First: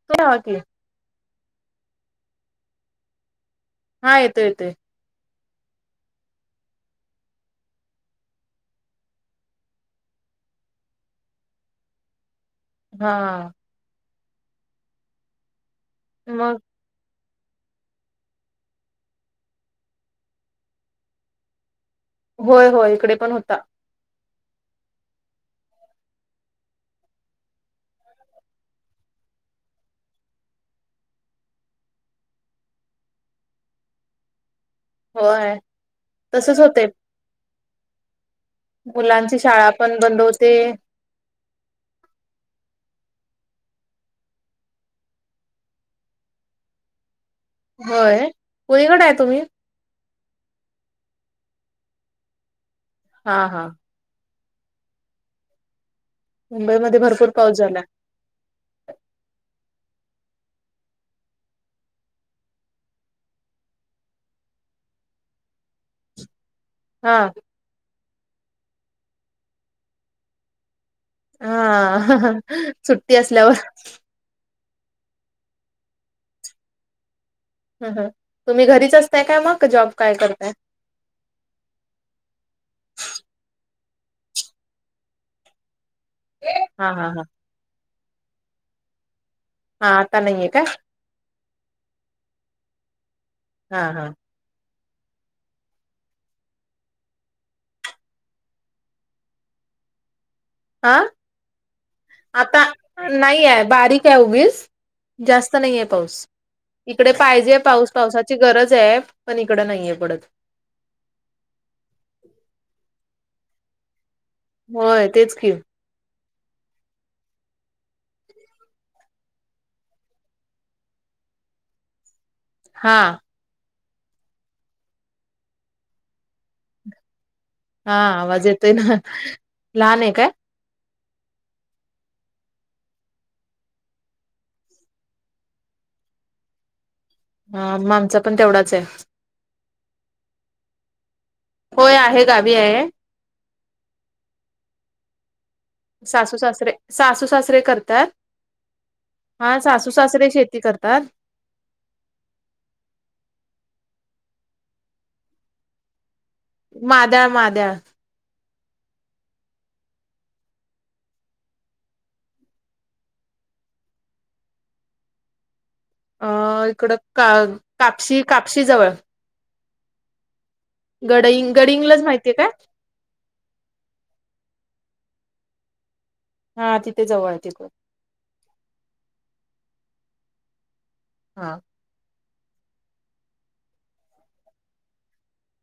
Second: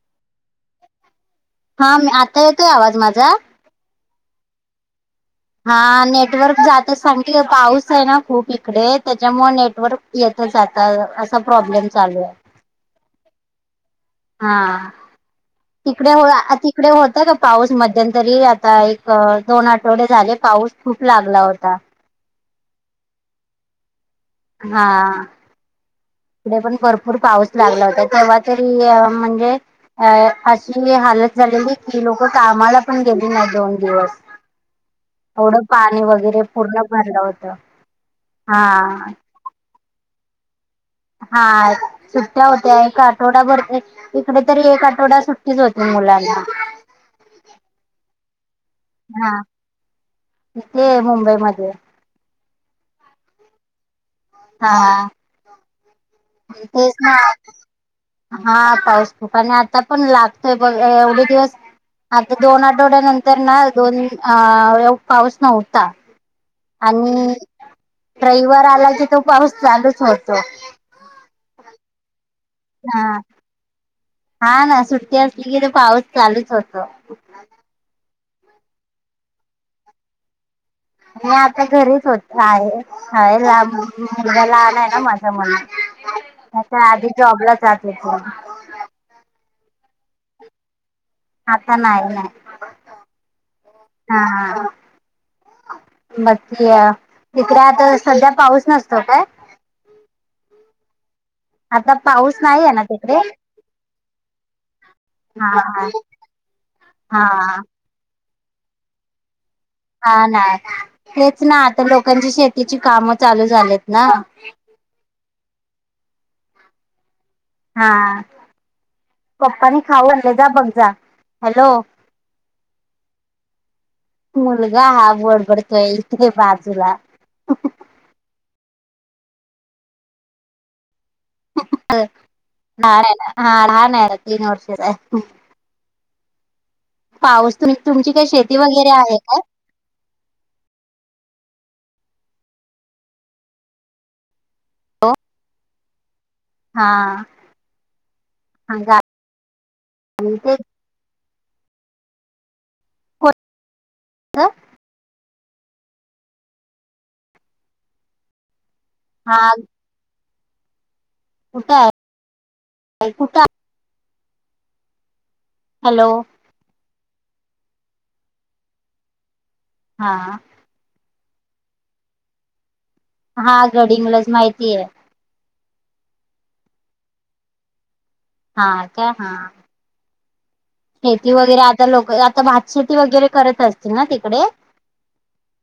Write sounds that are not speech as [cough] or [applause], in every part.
[unintelligible] हा मी आता येतोय आवाज माझा? हा येतोय येतोय. हा नेटवर्क जातच सांगते पाऊस आहे ना खूप इकडे त्याच्यामुळे नेटवर्क येत जात असा प्रॉब्लेम चालू आहे. हां हां हां तिकडे हो त मग तिकडे होत का पाऊस मध्यंतरी आता एक दोन आठवडे झाले पाऊस खूप लागला होता. [inaudible] होय होय इकडे पण होता. हां ते पण भरपूर पाऊस लागला होता तेव्हा तरी म्हणजे अ अशी हालत झालेली की लोक कामाला पण गेली नाही दोन दिवस. होय एवढं पाणी वगैरे तसच पूर्ण होते भरलं होतं. मुलांची शाळा पण बंद होते. हा सुट्ट्या होत्या एक आठवडाभर तरी इकडे तरी एक आठवडा सुट्टीच होती मुलांना. होय कोणीकडे आहे हा तुम्ही? इथे मुंबईमध्ये. हा हां हां तेच मुंबईमध्ये ना. भरपूर पाऊस झाला हा पाऊस खूप आणि आता पण लागतोय बघ एवढे दिवस आता दोन आठवड्यानंतर ना दोन अ पाऊस नव्हता. हा आणि रविवार आला की तो पाऊस चालूच होतो. हा हा सुट्टी असल्यावर. हा ना सुट्टी असली की पाऊस चालूच होतो. ह हं तुम्ही घरीच असताय काय मग जॉब काय करताय? मी आता घरीच होत आहे ह मु्लगा लहान आहे ना माझं म्हणून. हा त्याता हा आधी हा जॉबला जात होते. हा आता नाहीये का? आता नाय ह हा हा हां बक्की तिकडे आता सध्या पाऊस नसतो काय? हा आता पाऊस नाही आता आहे ना तिकडे नाहीये बारीक आहे उगीस हा जास्त नाहीये हा पाऊस इकडे पाहिजे हा पाऊस पावसाची गरज आहे पण इकड नाही हा ना तेच ना आता लोकांची शेतीची कामं चालू झालेत ना होय तेच की हा पप्पानी खाऊ आणलय का बघ जा हॅलो हा मुलगा हा बडबडतोय इतके बाजूला हा आवाज येतोय ना लहान आहे काय हा लहान आहे तीन वर्षाचा आहे पाऊस ह तुम्ही तुमची माझा काही पण शेती तेवढाच आहे वगैरे काय होय आहे गावी आहे हो सासू सासरे सरे सासू हा सासरे करतात हा सासू सासरे शेती करतात अ माद्या माद्या हा कुठ आहे कुठ हॅलो अ इकडं का कापशी कापशी जवळ हां गड गडहिंग्लज माहितीये काय हा गडहिंग्लज माहितीये हा तिथे जवळ तिकड हा का हा शेती हा वगैरे आता लोक आता भातशेती वगैरे करत असतील ना तिकडे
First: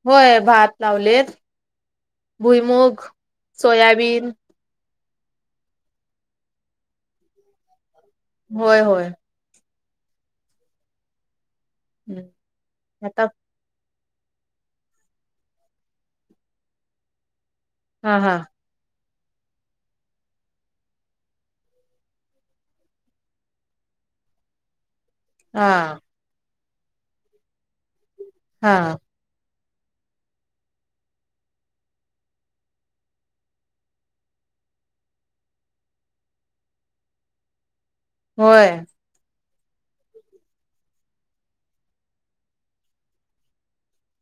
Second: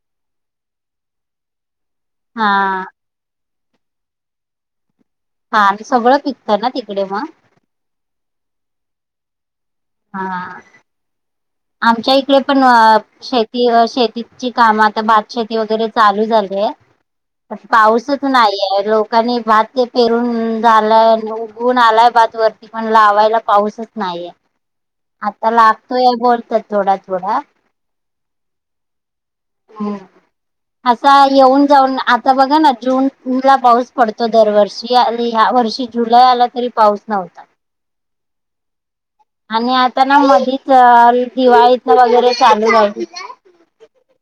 होय भात लावलेत हा भुईमूग, सोयाबीन हा आणि सगळं पिकतं ना तिकडे मग होय होय हा आमच्या हम्म इकडे पण आता शे ती शेतीची काम आता भातशेती वगैरे चालू झालीये हा पाऊसच हा नाहीये लोक भात ते पेरून झालाय उगवून आलाय भात वर पण लावायला पाऊसच नाहीये आता हा लागतोया बोलत थोडा थोडा हा हम्म असा येऊन जाऊन आता बघा ना जून ला पाऊस पडतो दरवर्षी आणि ह्या वर्षी जुलै आला तरी पाऊस नव्हता होय आणि आता ना मधीच दिवाळीचा वगैरे चालू राई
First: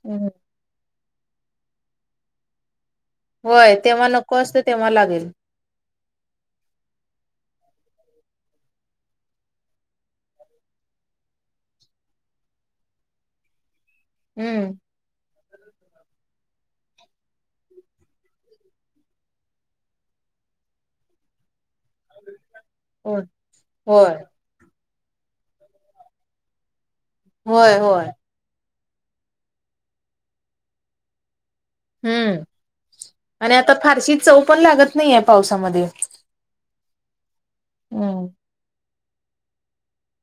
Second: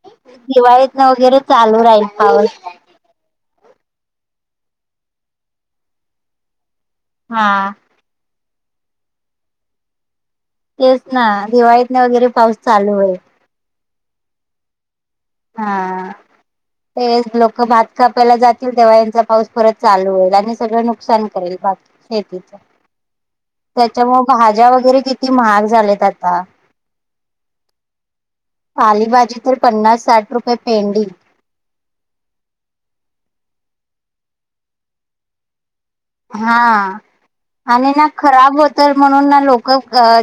हम्म दिवाळीतन वगैरे चालू राहील पाऊस होय तेव्हा नको असतो तेव्हा लागेल हा तेच ना दिवाळीत ना वगैरे पाऊस चालू होईल हम्म हा ते लोक भात कापायला जातील तेव्हा यांचा पाऊस परत चालू होईल आणि सगळं नुकसान करेल भात. ती होय त्याच्यामु होय भाज्या वगैरे किती महाग झालेत आता होय होय. पालीभजी तर पन्नास साठ रुपये पेंडी हम्म आणि आता फारशी चव पण लागत नाही आहे पावसामध्ये हा आणि ना हम्म खराब होत. तर म्हणून ना लोक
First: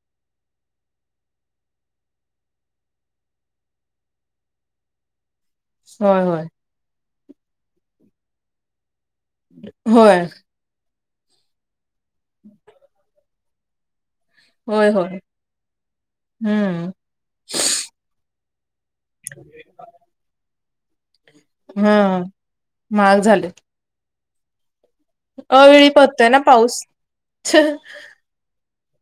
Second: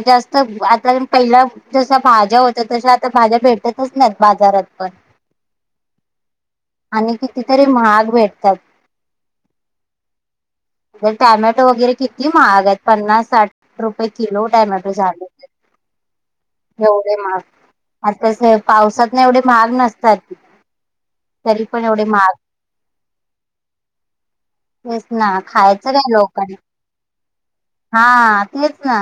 जास्त आता पहिला जसा भाज्या होत तस आता भाज्या भेटतच नाहीत बाजारात पण होय होय. आणि किती तरी महाग भेटतात. होय. तर टॅमॅटो वगैरे किती महाग आहेत पन्नास साठ. रुपये किलो होय टॅमॅटो होय झाले हम्म एवढे माग आता पावसात ना एवढे महाग नसतात तरी पण हा एवढे महाग महाग झाले. तेच ना अवेळी खायचं नाही पडतोय ना लोक पाऊस हा तेच ना.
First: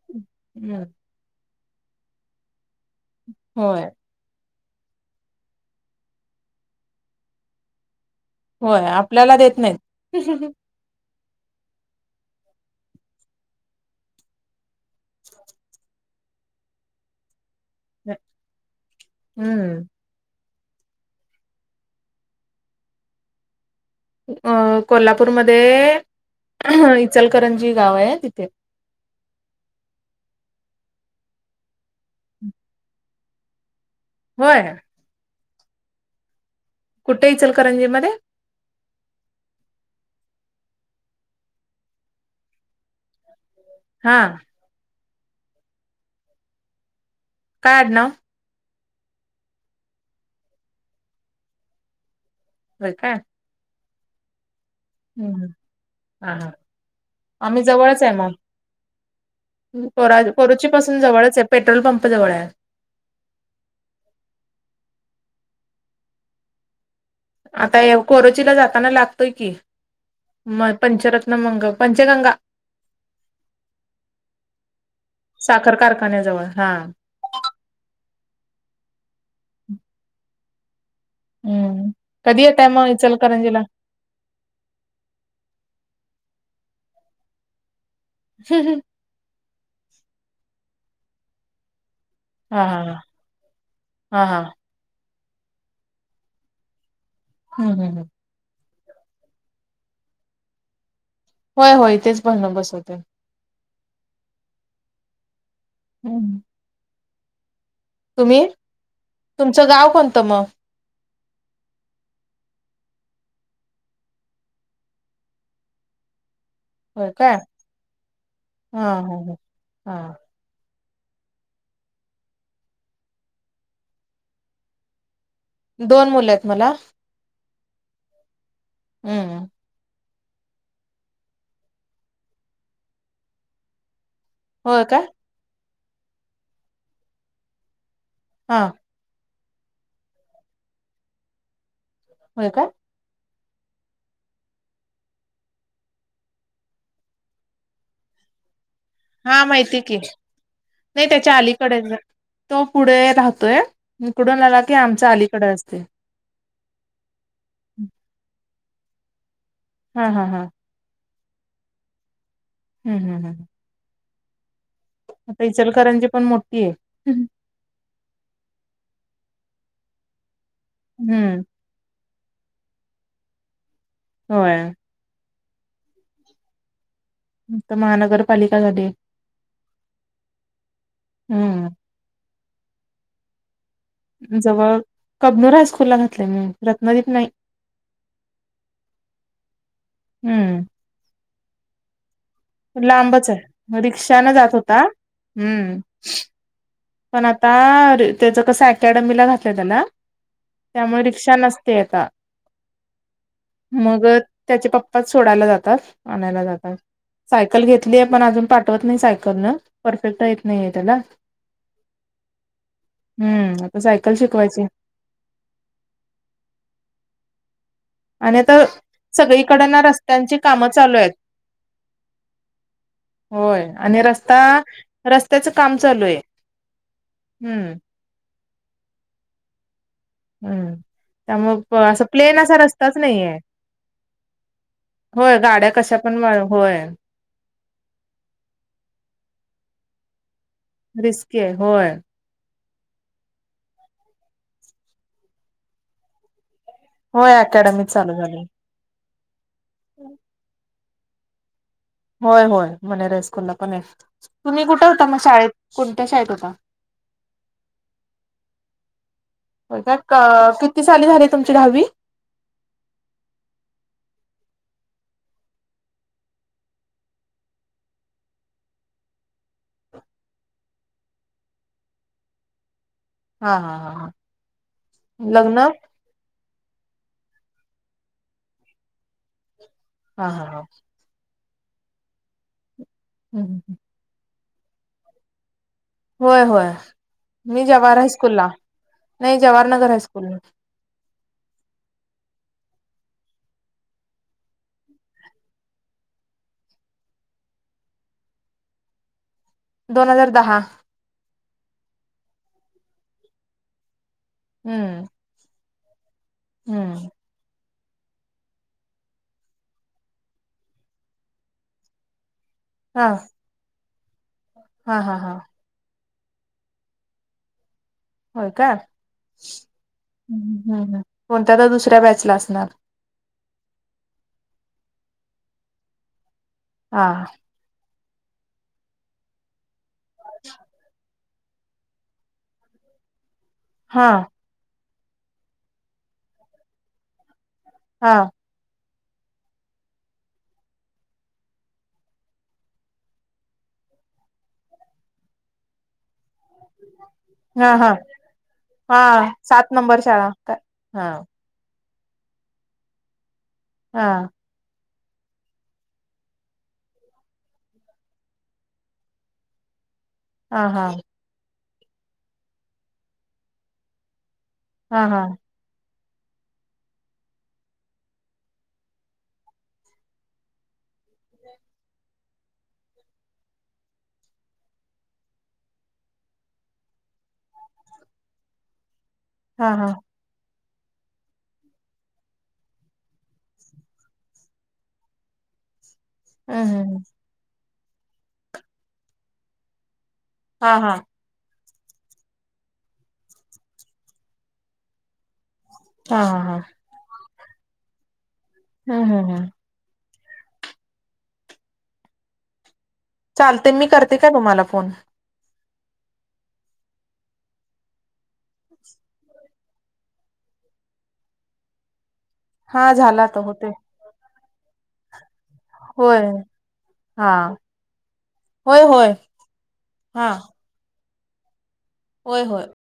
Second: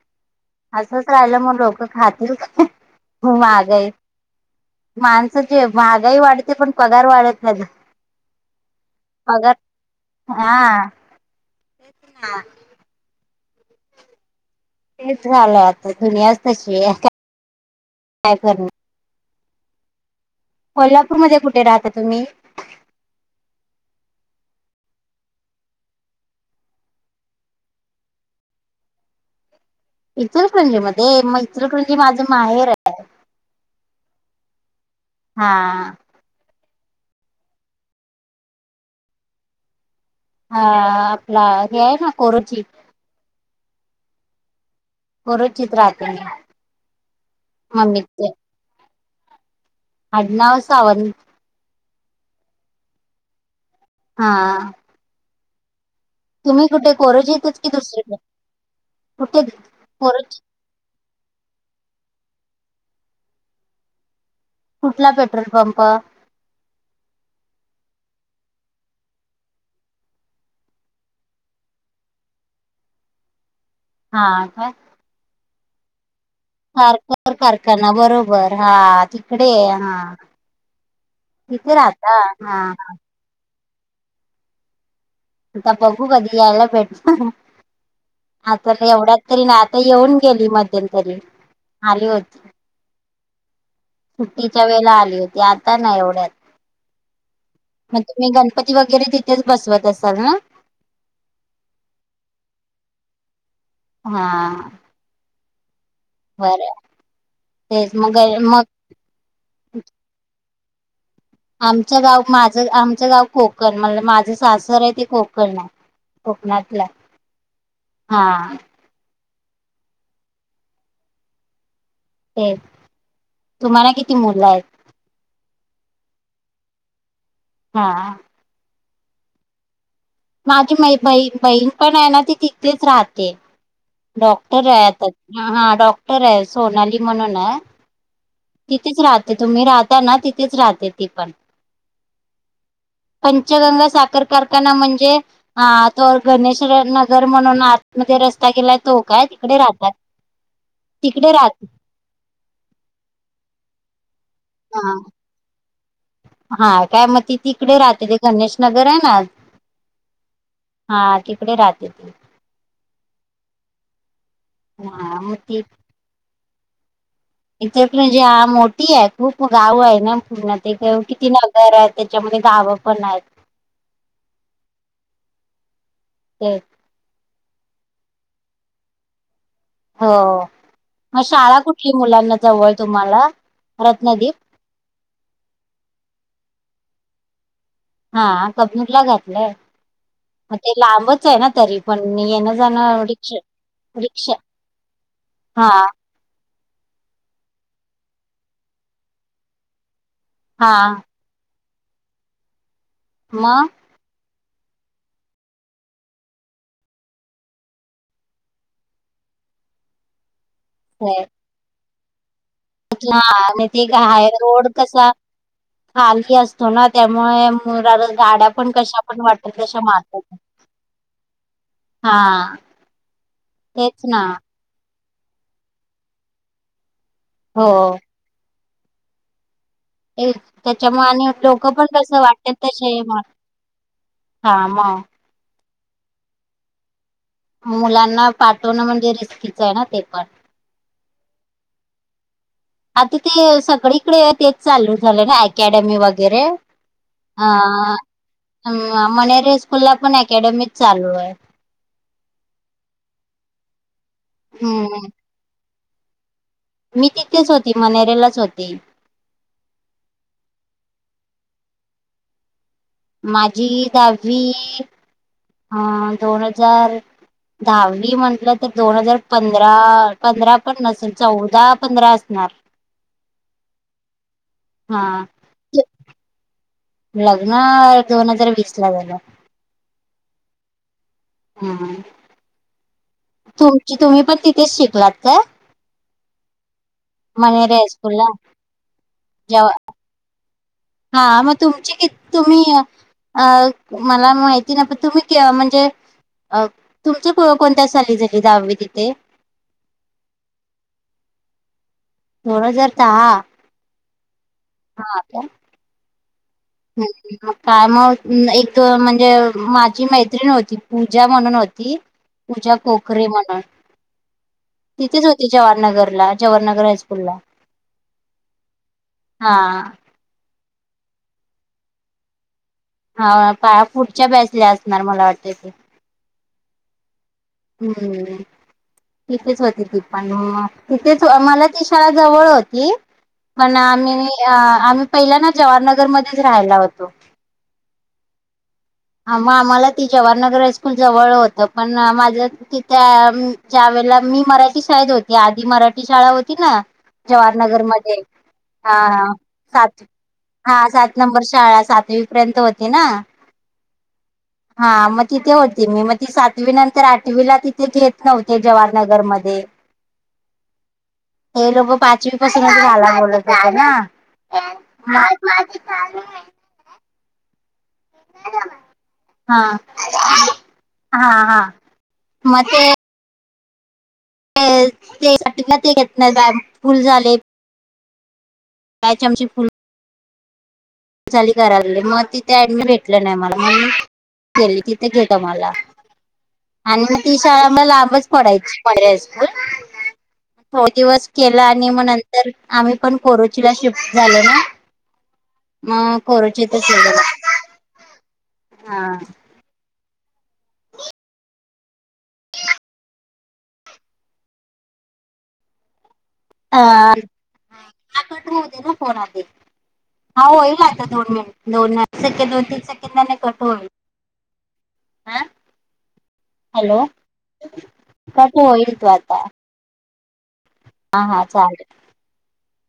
हम्म असंच राहिलं मग लोकं खातीलू माग होय आहे. माणसं जे महागाई वाढते पण पगार वाढत नाही. होय आपल्याला पगार देत नाही. ते त नाही. तेच झालं आता दुनियाच तशी आहे. काय कर ना. हम्म कोल्हापूरमध्येध्ये कुठे राहता तुम्ही? अ कोल्हापूरमध्ये इचलकरंजी गाव आहे तिथे इथरकुंजी मध्ये मग इथरकृंजी माझ माहेर आहे. होय. हा. कुठे येचलंजी मध्ये हा आपला हे आहे ना कोरची हा. पुरुचित राहते काय म म म आडनाव ते हड नाव सावंत. ब का? हा. हम् हम. हा तुम्ही कुठे कोरोचीतच आम्ही की जवळच आहे दुसरीकडे मग कुठे कर. कोरोची पाासून जवळच आहे पेट्रोल पंप जवळ आहे. कुठला पेट्रोल पंप आता खरोचीला जाताना लागतोय की म पंचरत्न मंग पंचगंगा हा काय? साखर कारखान्याजवळ. हा. साखर कारखाना बरोबर हा तिकडे हा. तिथे हम्म राहता कधी हा येताय मग इचलकरंजीला? आता बघू कधी यायला भेटत आता एवढा. तरी नाही आता येऊन गेली मध्यंतरी आली होती. हा हा हा हा हा सुट्टीच्या वेळेला आली होती आता ना एवढ्यात. हा हम ह. मी गणपती वगैरे तिथेच बसवत असाल ना. होय होय इथेच बणं बसवतोय. हां हम्म बरं तेच मग तुम्ही मग तुमचं गाव कोणतं मग? आमचं गाव माझं आमचं गाव कोकण म्हणल माझं सासर आहे ते कोकण. कोकणात. होय काय हा ह ह हा. तेच, तुम्हाला किती मुल आहेत? दोन मुलं आहेत मला. हां हम्म माझी म ब बहीण पण आहे ना ती तिथेच राहते. डॉक्टर होय आहे काय आता हा डॉक्टर आहे सोनाली म्हणून आहे. हा तिथेच राहते तुम्ही राहता ना तिथेच राहते ती पण. हो काय पंचगंगा साखर कारखाना म्हणजे. हा तो गणेश नगर म्हणून आतमध्ये रस्ता गेलाय. तो काय हा तिकडे माहिती राहतात की. नाही तिकडे त्याच्या राहत अलीकडे ज- तो पुढे राहतोय इकडून आला की हा आमच्या अलीकडे असते. हा काय मग ती तिकडे राहते ते गणेश नगर आहे ना. हा हा हां हा तिकडे राहते ती. हम्म हम्म हा मग आता ती इचलकरंजी पण मोठी आहे. इचलकरंजी हा मोठी आहे. खूप गाव आहे ना पूर्ण ते किती हम्म न आहे त्याच्यामध्ये गाव पण आहेत. होय. तेच. इथं महानगरपालिका झाली. हो, मग शाळा हम्म कुठली मुलांना जवळ तुम्हाला? रत्नदीप जवळ कबनूर हायस्कूल ला घातलंय मी रत्नादीप नाही. हा कबनूरला घातलंय. मग ते हम्म लांबच आहे ना तरी पण ने येन लांबच आहे रिक्षाने जात होता. हा हम्म. पण आता त्याच कस ऍकडमीला घातलं त्याला हा त्यामुळे. रीक्षा नसते आता. मगं. मग त्याचे पप्पाच सोडायला जातात आणायला जातात. सायकल घेतली आहे पण अजून पाठवत नाही सायकल न परफेक्ट येत नाही आहे त्याला. ते हम्म आणि आता ते ह सायकल आहे शिकवायची रोड कसा. खाली असतो ना त्यामुळे आणि गाड्या तर पण कशा पण वाटेल सगळीकडन तशा रस्त्यांची मारतात कामं चालू आहेत. हा होय आणि तेच ना रस्ता रस्त्याच काम चालू आहे हम्म हो हम्म त्याच्यामुळे आणि लोक त्यामुळे पण असं कस प्लेन वाटत असा तशे रस्ताच आहे म नाहीये हा मग. होय गाड्या कशा पण होय. मुलांना पाठवणं म्हणजे रिस्कीचं आहे ना ते पण. रिस्की आहे होय. आता ते सगळीकडे तेच चालू झालं ना अकॅडमी वगैरे. हो अकॅडमी चालू झालयं. हम्म, मनेरे स्कूल ला पण एकॅडमीच चालू आहे. होय, होय मनेरे स्कुलला पण आहे. तुम्ही कुठे होता हम्म मग शाळेत कोणत्या शाळेत होता? मी तिथेच होती मनेरेलाच होती. होय काय. किती साली झाली तुमची दहावी? माझी दहावी ह दोन हजार दहावी म्हटलं तर दोन हजार पंधरा, पंधरा पण नसेल चौदा, पंधरा असणार. [unintelligible] हा हा हा. हा लग्न? लग्न दोन हजार वीसला झालं. हा हा ह. हम्म.. तुमची तुम्ही पण तिथेच शिकलात काय? होय, होय मी जवाहर हायस्कूल ला नाही जवाहर जेव्हा नगर हायस्कूला. हा मग तुमची कित तुम्ही अ मला माहिती नाही पण तुम्ही म्हणजे अ तुमची कोणत्या साली झाली दहावी तिथे? दोन हजार दहा. दोन हजार दहा. हम्म. काय. [inaudible] हम्म काय मग एक म्हणजे माझी मैत्रीण होती. पूजा म्हणून होती. पूजा हा कोकरे म्हणून हा हा तिथेच हा होती जवाहरनगरला. जवाहरनगर हायस्कूला. होय काय. हम्म, हम्म कोणत्या तर दुसऱ्या बॅचला असणार. हा पुढच्या बॅचला असणार मला वाटत ते. हा. हम्म, तिथेच होती ती पण मग. तेच मला ती शाळा जवळ होती पण हा आम्ही अ आम्ही पहिल्या ना जवाहरनगरमध्येच राहायला होतो. हा. मग आम्हाला ती जवाहरनगर हायस्कूल जवळ होत पण माझ तिथ त्या वेळेला मी मराठी शाळेत होती आधी मराठी शाळा होती ना हा हा जवाहरनगरमध्ये हा, हा सात हा सात नंबर शाळा सातवी पर्यंत होती ना. हा. हा मग तिथे होती मी मग ती सातवी नंतर आठवीला तिथे घेत नव्हते जवाहरनगर मध्ये. [unintelligible] हा हा. हे लोक पाचवी पासून घाला बोलत होते ना हा हा मग. हा, हा, हा, मते ते ते घेत नाही बॅच फुल झालेत काय चमच [unintelligible] हां. करायली मग तिथे ऍडमि भेटलं नाही मला मग केली तिथे घेता मला हम्म आणि ती शाळा मला लांबच पडायची पर्या हायस्कूल. हा थोड हा दिवस केला आणि मग नंतर आम्ही पण कोरचीला शिफ्ट झालना. म हा हा हा कोरचीत [unintelligible] शले हम्म, हम्म, हम्म. चालते मी करते काय तुम्हाला फोन. हा हा कट होऊदे ना फोन आधी हा होईल आता दोन मिन दोन सेकेड दोन तीन हा झाला सेकंदाने आता कट होते होईल. आ होय हॅलो! हा कट होय होईल तो होय आता. हा. हा हा चालेल. होय होय.